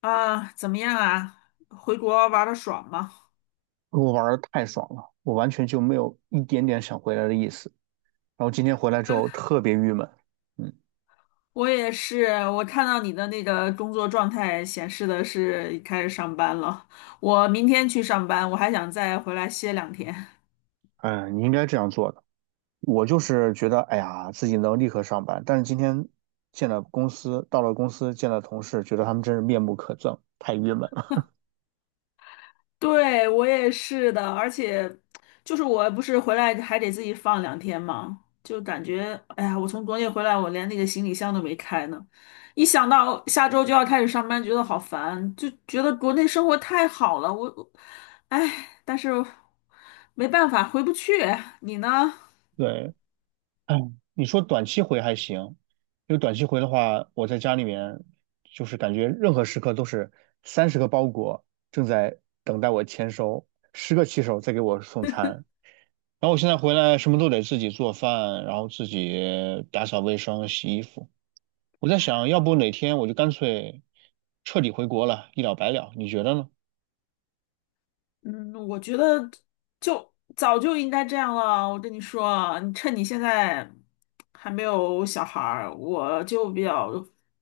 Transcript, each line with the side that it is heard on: left: 啊，怎么样啊？回国玩的爽吗？
right: 我玩的太爽了，我完全就没有一点点想回来的意思。然后今天回来之后特别郁闷，嗯，
left: 我也是，我看到你的那个工作状态显示的是开始上班了。我明天去上班，我还想再回来歇两天。
right: 嗯，你应该这样做的。我就是觉得，哎呀，自己能立刻上班，但是今天见了公司，到了公司见了同事，觉得他们真是面目可憎，太郁闷了。
left: 对，我也是的，而且就是我不是回来还得自己放两天嘛，就感觉哎呀，我从国内回来，我连那个行李箱都没开呢。一想到下周就要开始上班，觉得好烦，就觉得国内生活太好了。我哎，但是没办法，回不去。你呢？
right: 对，哎，你说短期回还行，因为短期回的话，我在家里面就是感觉任何时刻都是30个包裹正在等待我签收，十个骑手在给我送餐。然后我现在回来什么都得自己做饭，然后自己打扫卫生、洗衣服。我在想，要不哪天我就干脆彻底回国了，一了百了。你觉得呢？
left: 嗯，我觉得就早就应该这样了。我跟你说啊你趁你现在还没有小孩儿，我就比较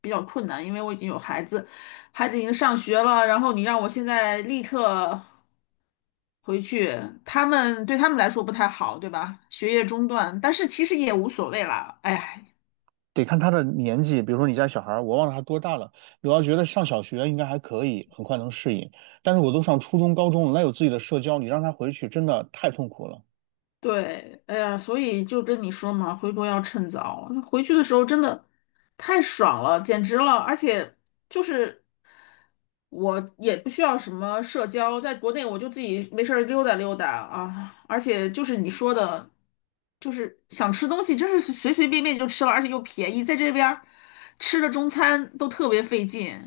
left: 比较困难，因为我已经有孩子，孩子已经上学了，然后你让我现在立刻回去，对他们来说不太好，对吧？学业中断，但是其实也无所谓啦。哎呀
right: 得看他的年纪，比如说你家小孩儿，我忘了他多大了。我要觉得上小学应该还可以，很快能适应。但是我都上初中、高中了，那有自己的社交，你让他回去真的太痛苦了。
left: 对，哎呀，所以就跟你说嘛，回国要趁早。回去的时候真的太爽了，简直了！而且就是我也不需要什么社交，在国内我就自己没事儿溜达溜达啊。而且就是你说的，就是想吃东西，真是随随便便就吃了，而且又便宜，在这边儿吃的中餐都特别费劲，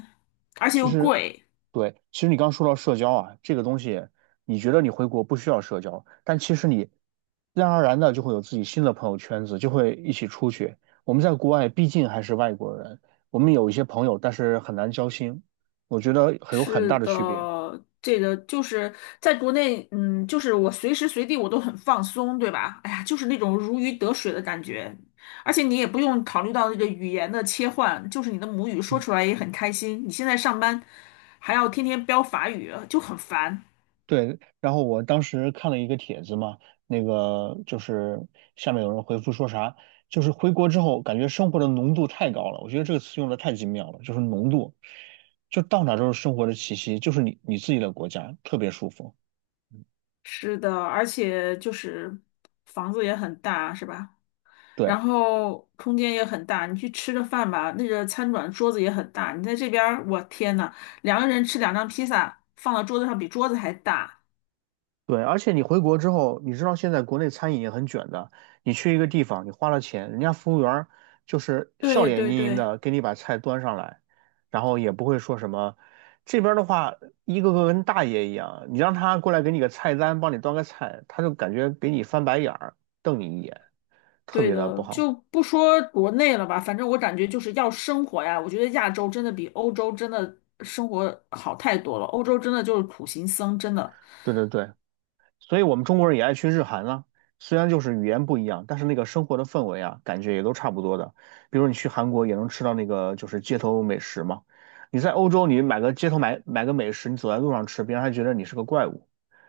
left: 而且
right: 其
left: 又
right: 实，
left: 贵。
right: 对，其实你刚说到社交啊，这个东西，你觉得你回国不需要社交，但其实你自然而然的就会有自己新的朋友圈子，就会一起出去。我们在国外毕竟还是外国人，我们有一些朋友，但是很难交心，我觉得很有很
left: 是
right: 大的区别。
left: 的，这个就是在国内，嗯，就是我随时随地我都很放松，对吧？哎呀，就是那种如鱼得水的感觉，而且你也不用考虑到这个语言的切换，就是你的母语说出来也很开心。你现在上班还要天天飙法语，就很烦。
right: 对，然后我当时看了一个帖子嘛，那个就是下面有人回复说啥，就是回国之后感觉生活的浓度太高了，我觉得这个词用的太精妙了，就是浓度，就到哪都是生活的气息，就是你自己的国家，特别舒服。
left: 是的，而且就是房子也很大，是吧？然
right: 对。
left: 后空间也很大，你去吃个饭吧，那个餐馆桌子也很大。你在这边儿，我天呐，2个人吃2张披萨，放到桌子上比桌子还大。
right: 对，而且你回国之后，你知道现在国内餐饮也很卷的。你去一个地方，你花了钱，人家服务员儿就是笑
left: 对
right: 脸
left: 对
right: 盈盈
left: 对，
right: 的给你把菜端上来，然后也不会说什么。这边儿的话，一个个跟大爷一样，你让他过来给你个菜单，帮你端个菜，他就感觉给你翻白眼儿，瞪你一眼，特
left: 对
right: 别的不
left: 的，
right: 好。
left: 就不说国内了吧，反正我感觉就是要生活呀。我觉得亚洲真的比欧洲真的生活好太多了，欧洲真的就是苦行僧，真的。
right: 对对对，所以我们中国人也爱去日韩啊，虽然就是语言不一样，但是那个生活的氛围啊，感觉也都差不多的。比如你去韩国也能吃到那个就是街头美食嘛，你在欧洲你买个街头买买个美食，你走在路上吃，别人还觉得你是个怪物，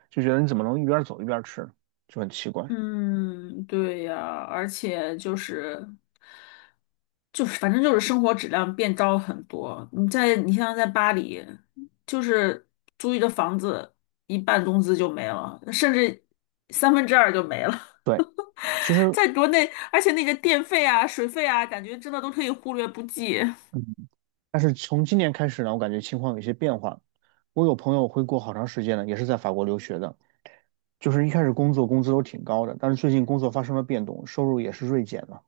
right: 就觉得你怎么能一边走一边吃呢，就很奇怪。
left: 嗯，对呀，而且就是，反正就是生活质量变糟很多。你像在巴黎，就是租一个房子，一半工资就没了，甚至2/3就没了。
right: 对，其实，
left: 在国内，而且那个电费啊、水费啊，感觉真的都可以忽略不计。
right: 嗯，但是从今年开始呢，我感觉情况有些变化。我有朋友回国好长时间了，也是在法国留学的，就是一开始工作工资都挺高的，但是最近工作发生了变动，收入也是锐减了。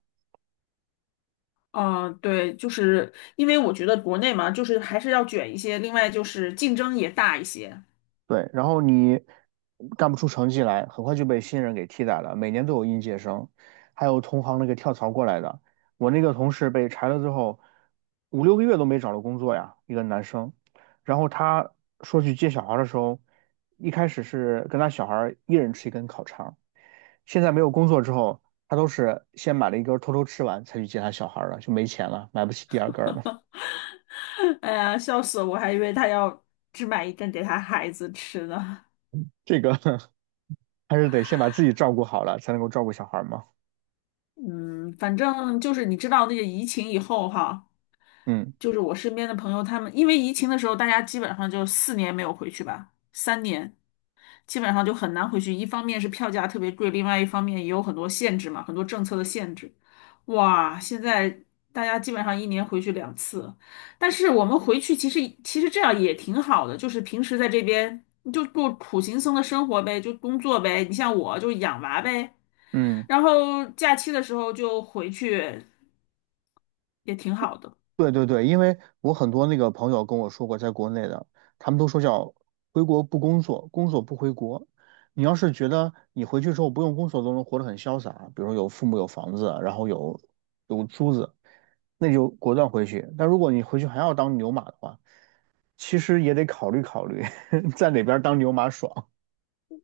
left: 嗯，对，就是因为我觉得国内嘛，就是还是要卷一些，另外就是竞争也大一些。
right: 对，然后你干不出成绩来，很快就被新人给替代了。每年都有应届生，还有同行那个跳槽过来的。我那个同事被裁了之后，五六个月都没找到工作呀，一个男生。然后他说去接小孩儿的时候，一开始是跟他小孩儿一人吃一根烤肠，现在没有工作之后，他都是先买了一根儿偷偷吃完才去接他小孩儿了，就没钱了，买不起第二根儿了。
left: 哎呀，笑死我！我还以为他要只买一针给他孩子吃呢。
right: 这个 还是得先把自己照顾好了，才能够照顾小孩儿嘛。
left: 嗯，反正就是你知道那个疫情以后哈，
right: 嗯
left: 就是我身边的朋友他们，因为疫情的时候，大家基本上就4年没有回去吧，3年。基本上就很难回去。一方面是票价特别贵，另外一方面也有很多限制嘛，很多政策的限制。哇，现在大家基本上一年回去两次，但是我们回去其实这样也挺好的，就是平时在这边你就过苦行僧的生活呗，就工作呗。你像我就养娃呗，
right: 嗯。
left: 然后假期的时候就回去，也挺好的。
right: 对对对，因为我很多那个朋友跟我说过，在国内的，他们都说叫回国不工作，工作不回国。你要是觉得你回去之后不用工作都能活得很潇洒，比如有父母有房子，然后有有租子，那就果断回去。但如果你回去还要当牛马的话，其实也得考虑考虑 在哪边当牛马爽。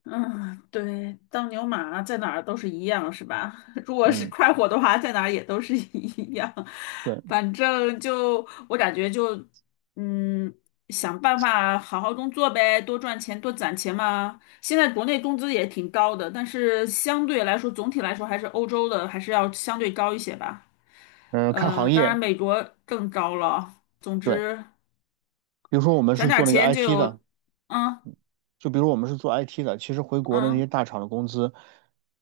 left: 嗯，对，当牛马在哪儿都是一样，是吧？如果是
right: 嗯，
left: 快活的话，在哪儿也都是 一样。
right: 对，
left: 反正就我感觉就，嗯，想办法好好工作呗，多赚钱，多攒钱嘛。现在国内工资也挺高的，但是相对来说，总体来说还是欧洲的还是要相对高一些吧。
right: 嗯，看行
left: 当然
right: 业，
left: 美国更高了。总
right: 对，
left: 之，
right: 比如说我们
left: 攒
right: 是
left: 点儿
right: 做那个
left: 钱就
right: IT 的，
left: 有，嗯
right: 就比如我们是做 IT 的，其实回国的那些
left: 嗯
right: 大厂的工资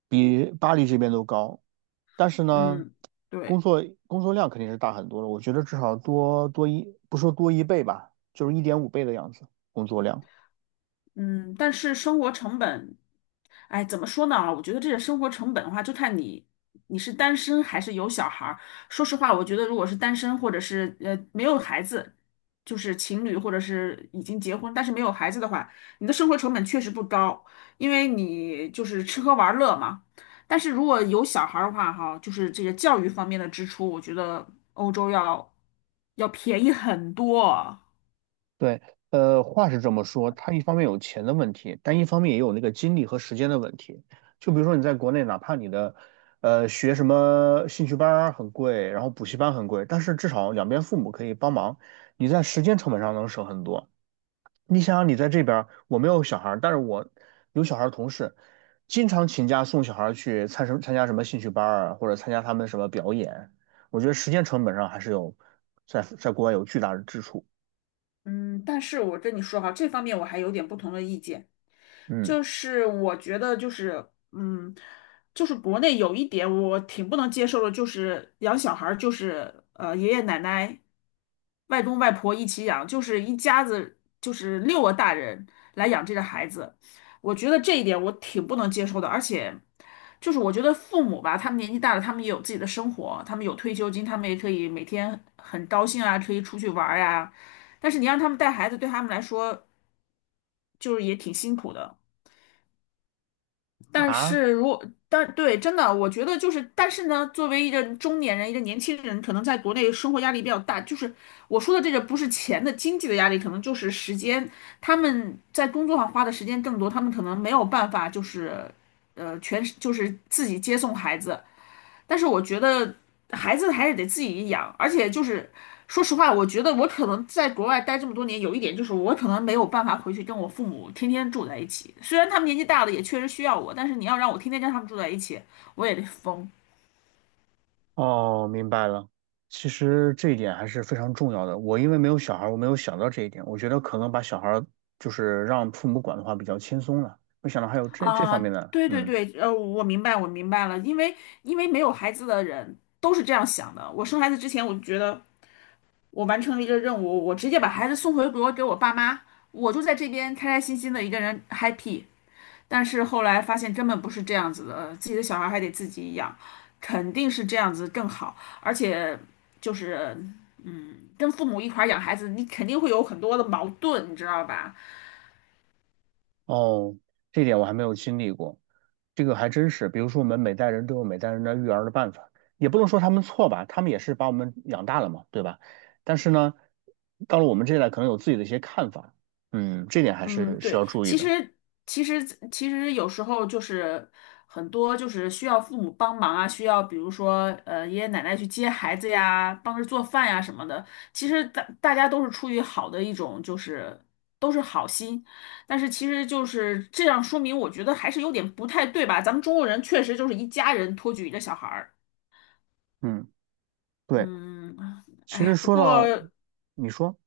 right: 比巴黎这边都高，但是呢，
left: 嗯，
right: 工
left: 对。
right: 作工作量肯定是大很多的，我觉得至少多多一，不说多一倍吧，就是1.5倍的样子，工作量。
left: 嗯，但是生活成本，哎，怎么说呢？我觉得这个生活成本的话，就看你是单身还是有小孩儿。说实话，我觉得如果是单身或者是没有孩子，就是情侣或者是已经结婚但是没有孩子的话，你的生活成本确实不高，因为你就是吃喝玩乐嘛。但是如果有小孩儿的话，哈，就是这个教育方面的支出，我觉得欧洲要便宜很多。
right: 对，呃，话是这么说，他一方面有钱的问题，但一方面也有那个精力和时间的问题。就比如说你在国内，哪怕你的学什么兴趣班儿很贵，然后补习班很贵，但是至少两边父母可以帮忙，你在时间成本上能省很多。你想想，你在这边儿，我没有小孩儿，但是我有小孩儿同事，经常请假送小孩儿去参加什么兴趣班儿啊，或者参加他们什么表演。我觉得时间成本上还是有在国外有巨大的支出。
left: 嗯，但是我跟你说哈，这方面我还有点不同的意见，
right: 嗯
left: 就是我觉得就是，嗯，就是国内有一点我挺不能接受的，就是养小孩儿就是爷爷奶奶、外公外婆一起养，就是一家子就是6个大人来养这个孩子，我觉得这一点我挺不能接受的，而且就是我觉得父母吧，他们年纪大了，他们也有自己的生活，他们有退休金，他们也可以每天很高兴啊，可以出去玩儿呀、但是你让他们带孩子，对他们来说就是也挺辛苦的。但
right: 啊，
left: 是如果，但对，真的，我觉得就是，但是呢，作为一个中年人，一个年轻人，可能在国内生活压力比较大。就是我说的这个，不是钱的经济的压力，可能就是时间，他们在工作上花的时间更多，他们可能没有办法，就是，全就是自己接送孩子。但是我觉得孩子还是得自己养，而且就是说实话，我觉得我可能在国外待这么多年，有一点就是我可能没有办法回去跟我父母天天住在一起。虽然他们年纪大了，也确实需要我，但是你要让我天天跟他们住在一起，我也得疯
right: 哦，明白了。其实这一点还是非常重要的。我因为没有小孩儿，我没有想到这一点。我觉得可能把小孩儿就是让父母管的话比较轻松了，没想到还有这
left: 啊！
right: 方面的。
left: 对对
right: 嗯。
left: 对，我明白，我明白了，因为没有孩子的人都是这样想的。我生孩子之前，我就觉得我完成了一个任务，我直接把孩子送回国给我爸妈，我就在这边开开心心的一个人 happy。但是后来发现根本不是这样子的，自己的小孩还得自己养，肯定是这样子更好，而且就是嗯，跟父母一块儿养孩子，你肯定会有很多的矛盾，你知道吧？
right: 哦，这点我还没有经历过，这个还真是。比如说，我们每代人都有每代人的育儿的办法，也不能说他们错吧，他们也是把我们养大了嘛，对吧？但是呢，到了我们这一代，可能有自己的一些看法，嗯，这点还
left: 嗯，
right: 是
left: 对，
right: 要注意的。
left: 其实其实有时候就是很多就是需要父母帮忙啊，需要比如说爷爷奶奶去接孩子呀，帮着做饭呀什么的。其实大家都是出于好的一种就是都是好心，但是其实就是这样说明，我觉得还是有点不太对吧？咱们中国人确实就是一家人托举一个小孩儿，
right: 嗯，对。
left: 嗯，
right: 其实
left: 哎，不
right: 说到，
left: 过。
right: 你说，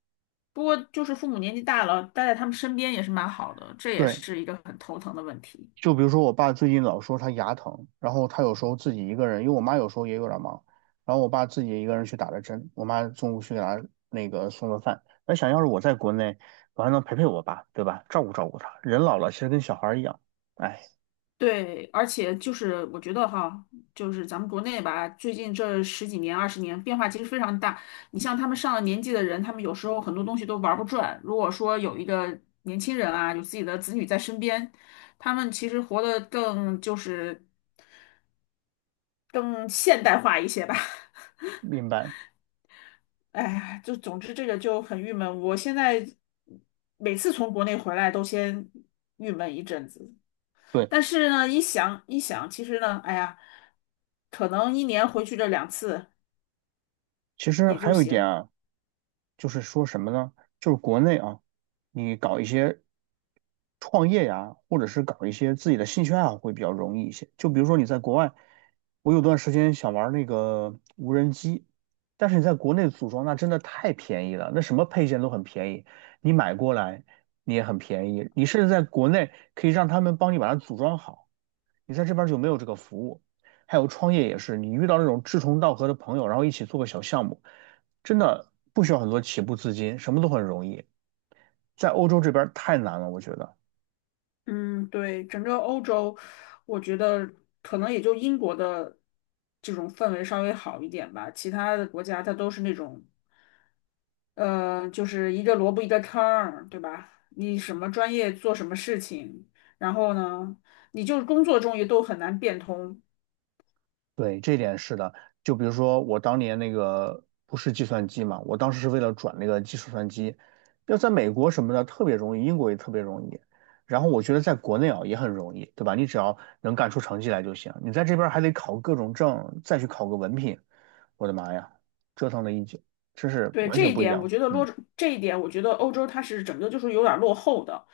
left: 不过，就是父母年纪大了，待在他们身边也是蛮好的，这也
right: 对。
left: 是一个很头疼的问题。
right: 就比如说我爸最近老说他牙疼，然后他有时候自己一个人，因为我妈有时候也有点忙，然后我爸自己一个人去打了针，我妈中午去给他那个送了饭。那想要是我在国内，我还能陪陪我爸，对吧？照顾照顾他。人老了其实跟小孩儿一样，哎，
left: 对，而且就是我觉得哈，就是咱们国内吧，最近这十几年、20年变化其实非常大。你像他们上了年纪的人，他们有时候很多东西都玩不转。如果说有一个年轻人啊，有自己的子女在身边，他们其实活得更就是更现代化一些吧。
right: 明白。
left: 哎呀，就总之这个就很郁闷。我现在每次从国内回来都先郁闷一阵子。
right: 对，
left: 但是呢，一想一想，其实呢，哎呀，可能一年回去这两次
right: 其实
left: 也
right: 还
left: 就
right: 有一点
left: 行。
right: 啊，就是说什么呢？就是国内啊，你搞一些创业呀，或者是搞一些自己的兴趣爱好会比较容易一些。就比如说你在国外，我有段时间想玩那个无人机，但是你在国内组装那真的太便宜了，那什么配件都很便宜，你买过来你也很便宜。你甚至在国内可以让他们帮你把它组装好。你在这边就没有这个服务。还有创业也是，你遇到那种志同道合的朋友，然后一起做个小项目，真的不需要很多起步资金，什么都很容易。在欧洲这边太难了，我觉得。
left: 嗯，对，整个欧洲，我觉得可能也就英国的这种氛围稍微好一点吧，其他的国家它都是那种，就是一个萝卜一个坑儿，对吧？你什么专业做什么事情，然后呢，你就工作中也都很难变通。
right: 对，这点是的。就比如说我当年那个不是计算机嘛，我当时是为了转那个计数算机，要在美国什么的特别容易，英国也特别容易。然后我觉得在国内啊也很容易，对吧？你只要能干出成绩来就行。你在这边还得考各种证，再去考个文凭。我的妈呀，折腾了一宿，这是
left: 对
right: 完
left: 这
right: 全
left: 一
right: 不一
left: 点，我
right: 样。
left: 觉得落
right: 嗯
left: 这一点，我觉得欧洲它是整个就是有点儿落后的，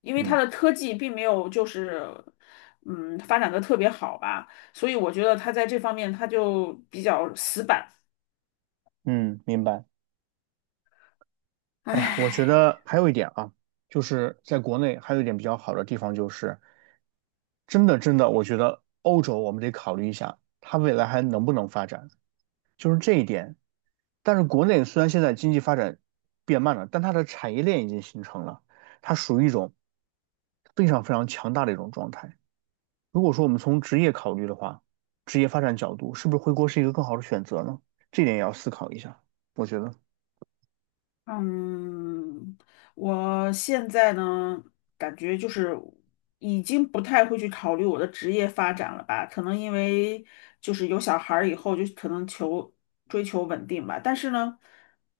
left: 因为它
right: 嗯
left: 的科技并没有就是嗯发展的特别好吧，所以我觉得它在这方面它就比较死板，
right: 嗯，明白。哎呀，我觉
left: 唉。
right: 得还有一点啊，就是在国内还有一点比较好的地方，就是真的真的，我觉得欧洲我们得考虑一下，它未来还能不能发展，就是这一点。但是国内虽然现在经济发展变慢了，但它的产业链已经形成了，它属于一种非常非常强大的一种状态。如果说我们从职业考虑的话，职业发展角度，是不是回国是一个更好的选择呢？这点也要思考一下，我觉得。
left: 嗯，我现在呢，感觉就是已经不太会去考虑我的职业发展了吧，可能因为就是有小孩儿以后，就可能追求稳定吧。但是呢，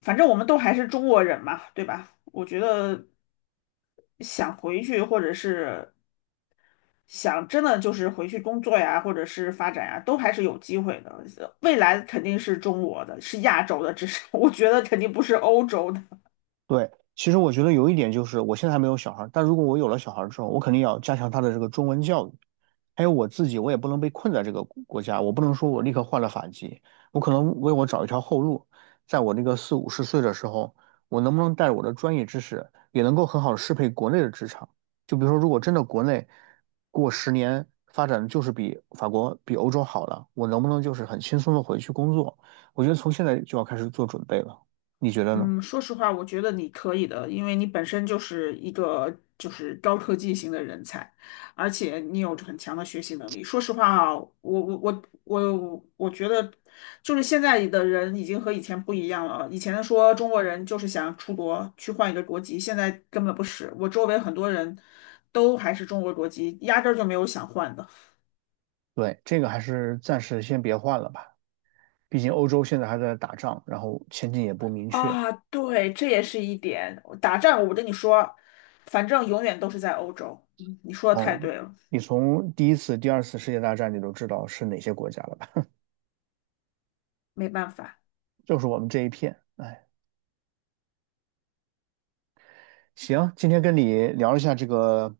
left: 反正我们都还是中国人嘛，对吧？我觉得想回去，或者是想真的就是回去工作呀，或者是发展呀，都还是有机会的。未来肯定是中国的，是亚洲的，至少 我觉得肯定不是欧洲的。
right: 对，其实我觉得有一点就是，我现在还没有小孩儿，但如果我有了小孩儿之后，我肯定要加强他的这个中文教育。还有我自己，我也不能被困在这个国家，我不能说我立刻换了法籍，我可能为我找一条后路，在我这个四五十岁的时候，我能不能带着我的专业知识，也能够很好的适配国内的职场？就比如说，如果真的国内过10年发展就是比法国、比欧洲好了，我能不能就是很轻松的回去工作？我觉得从现在就要开始做准备了，你觉得呢？
left: 嗯，说实话，我觉得你可以的，因为你本身就是一个就是高科技型的人才，而且你有很强的学习能力。说实话啊，我觉得，就是现在的人已经和以前不一样了。以前说中国人就是想出国去换一个国籍，现在根本不是。我周围很多人都还是中国国籍，压根儿就没有想换的。
right: 对，这个还是暂时先别换了吧，毕竟欧洲现在还在打仗，然后前景也不明确。
left: 啊，对，这也是一点。打仗，我跟你说，反正永远都是在欧洲。嗯你说的太
right: 哦，
left: 对了。
right: 你从第一次、第二次世界大战你都知道是哪些国家了吧？
left: 没办法。
right: 就是我们这一片。哎，行，今天跟你聊一下这个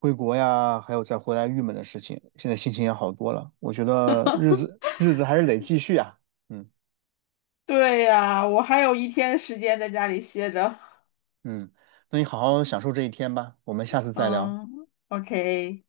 right: 回国呀，还有再回来郁闷的事情，现在心情也好多了。我觉得日子日子还是得继续啊。嗯
left: 对呀，我还有一天时间在家里歇着。
right: 嗯，那你好好享受这一天吧，我们下次再聊。
left: 嗯，OK。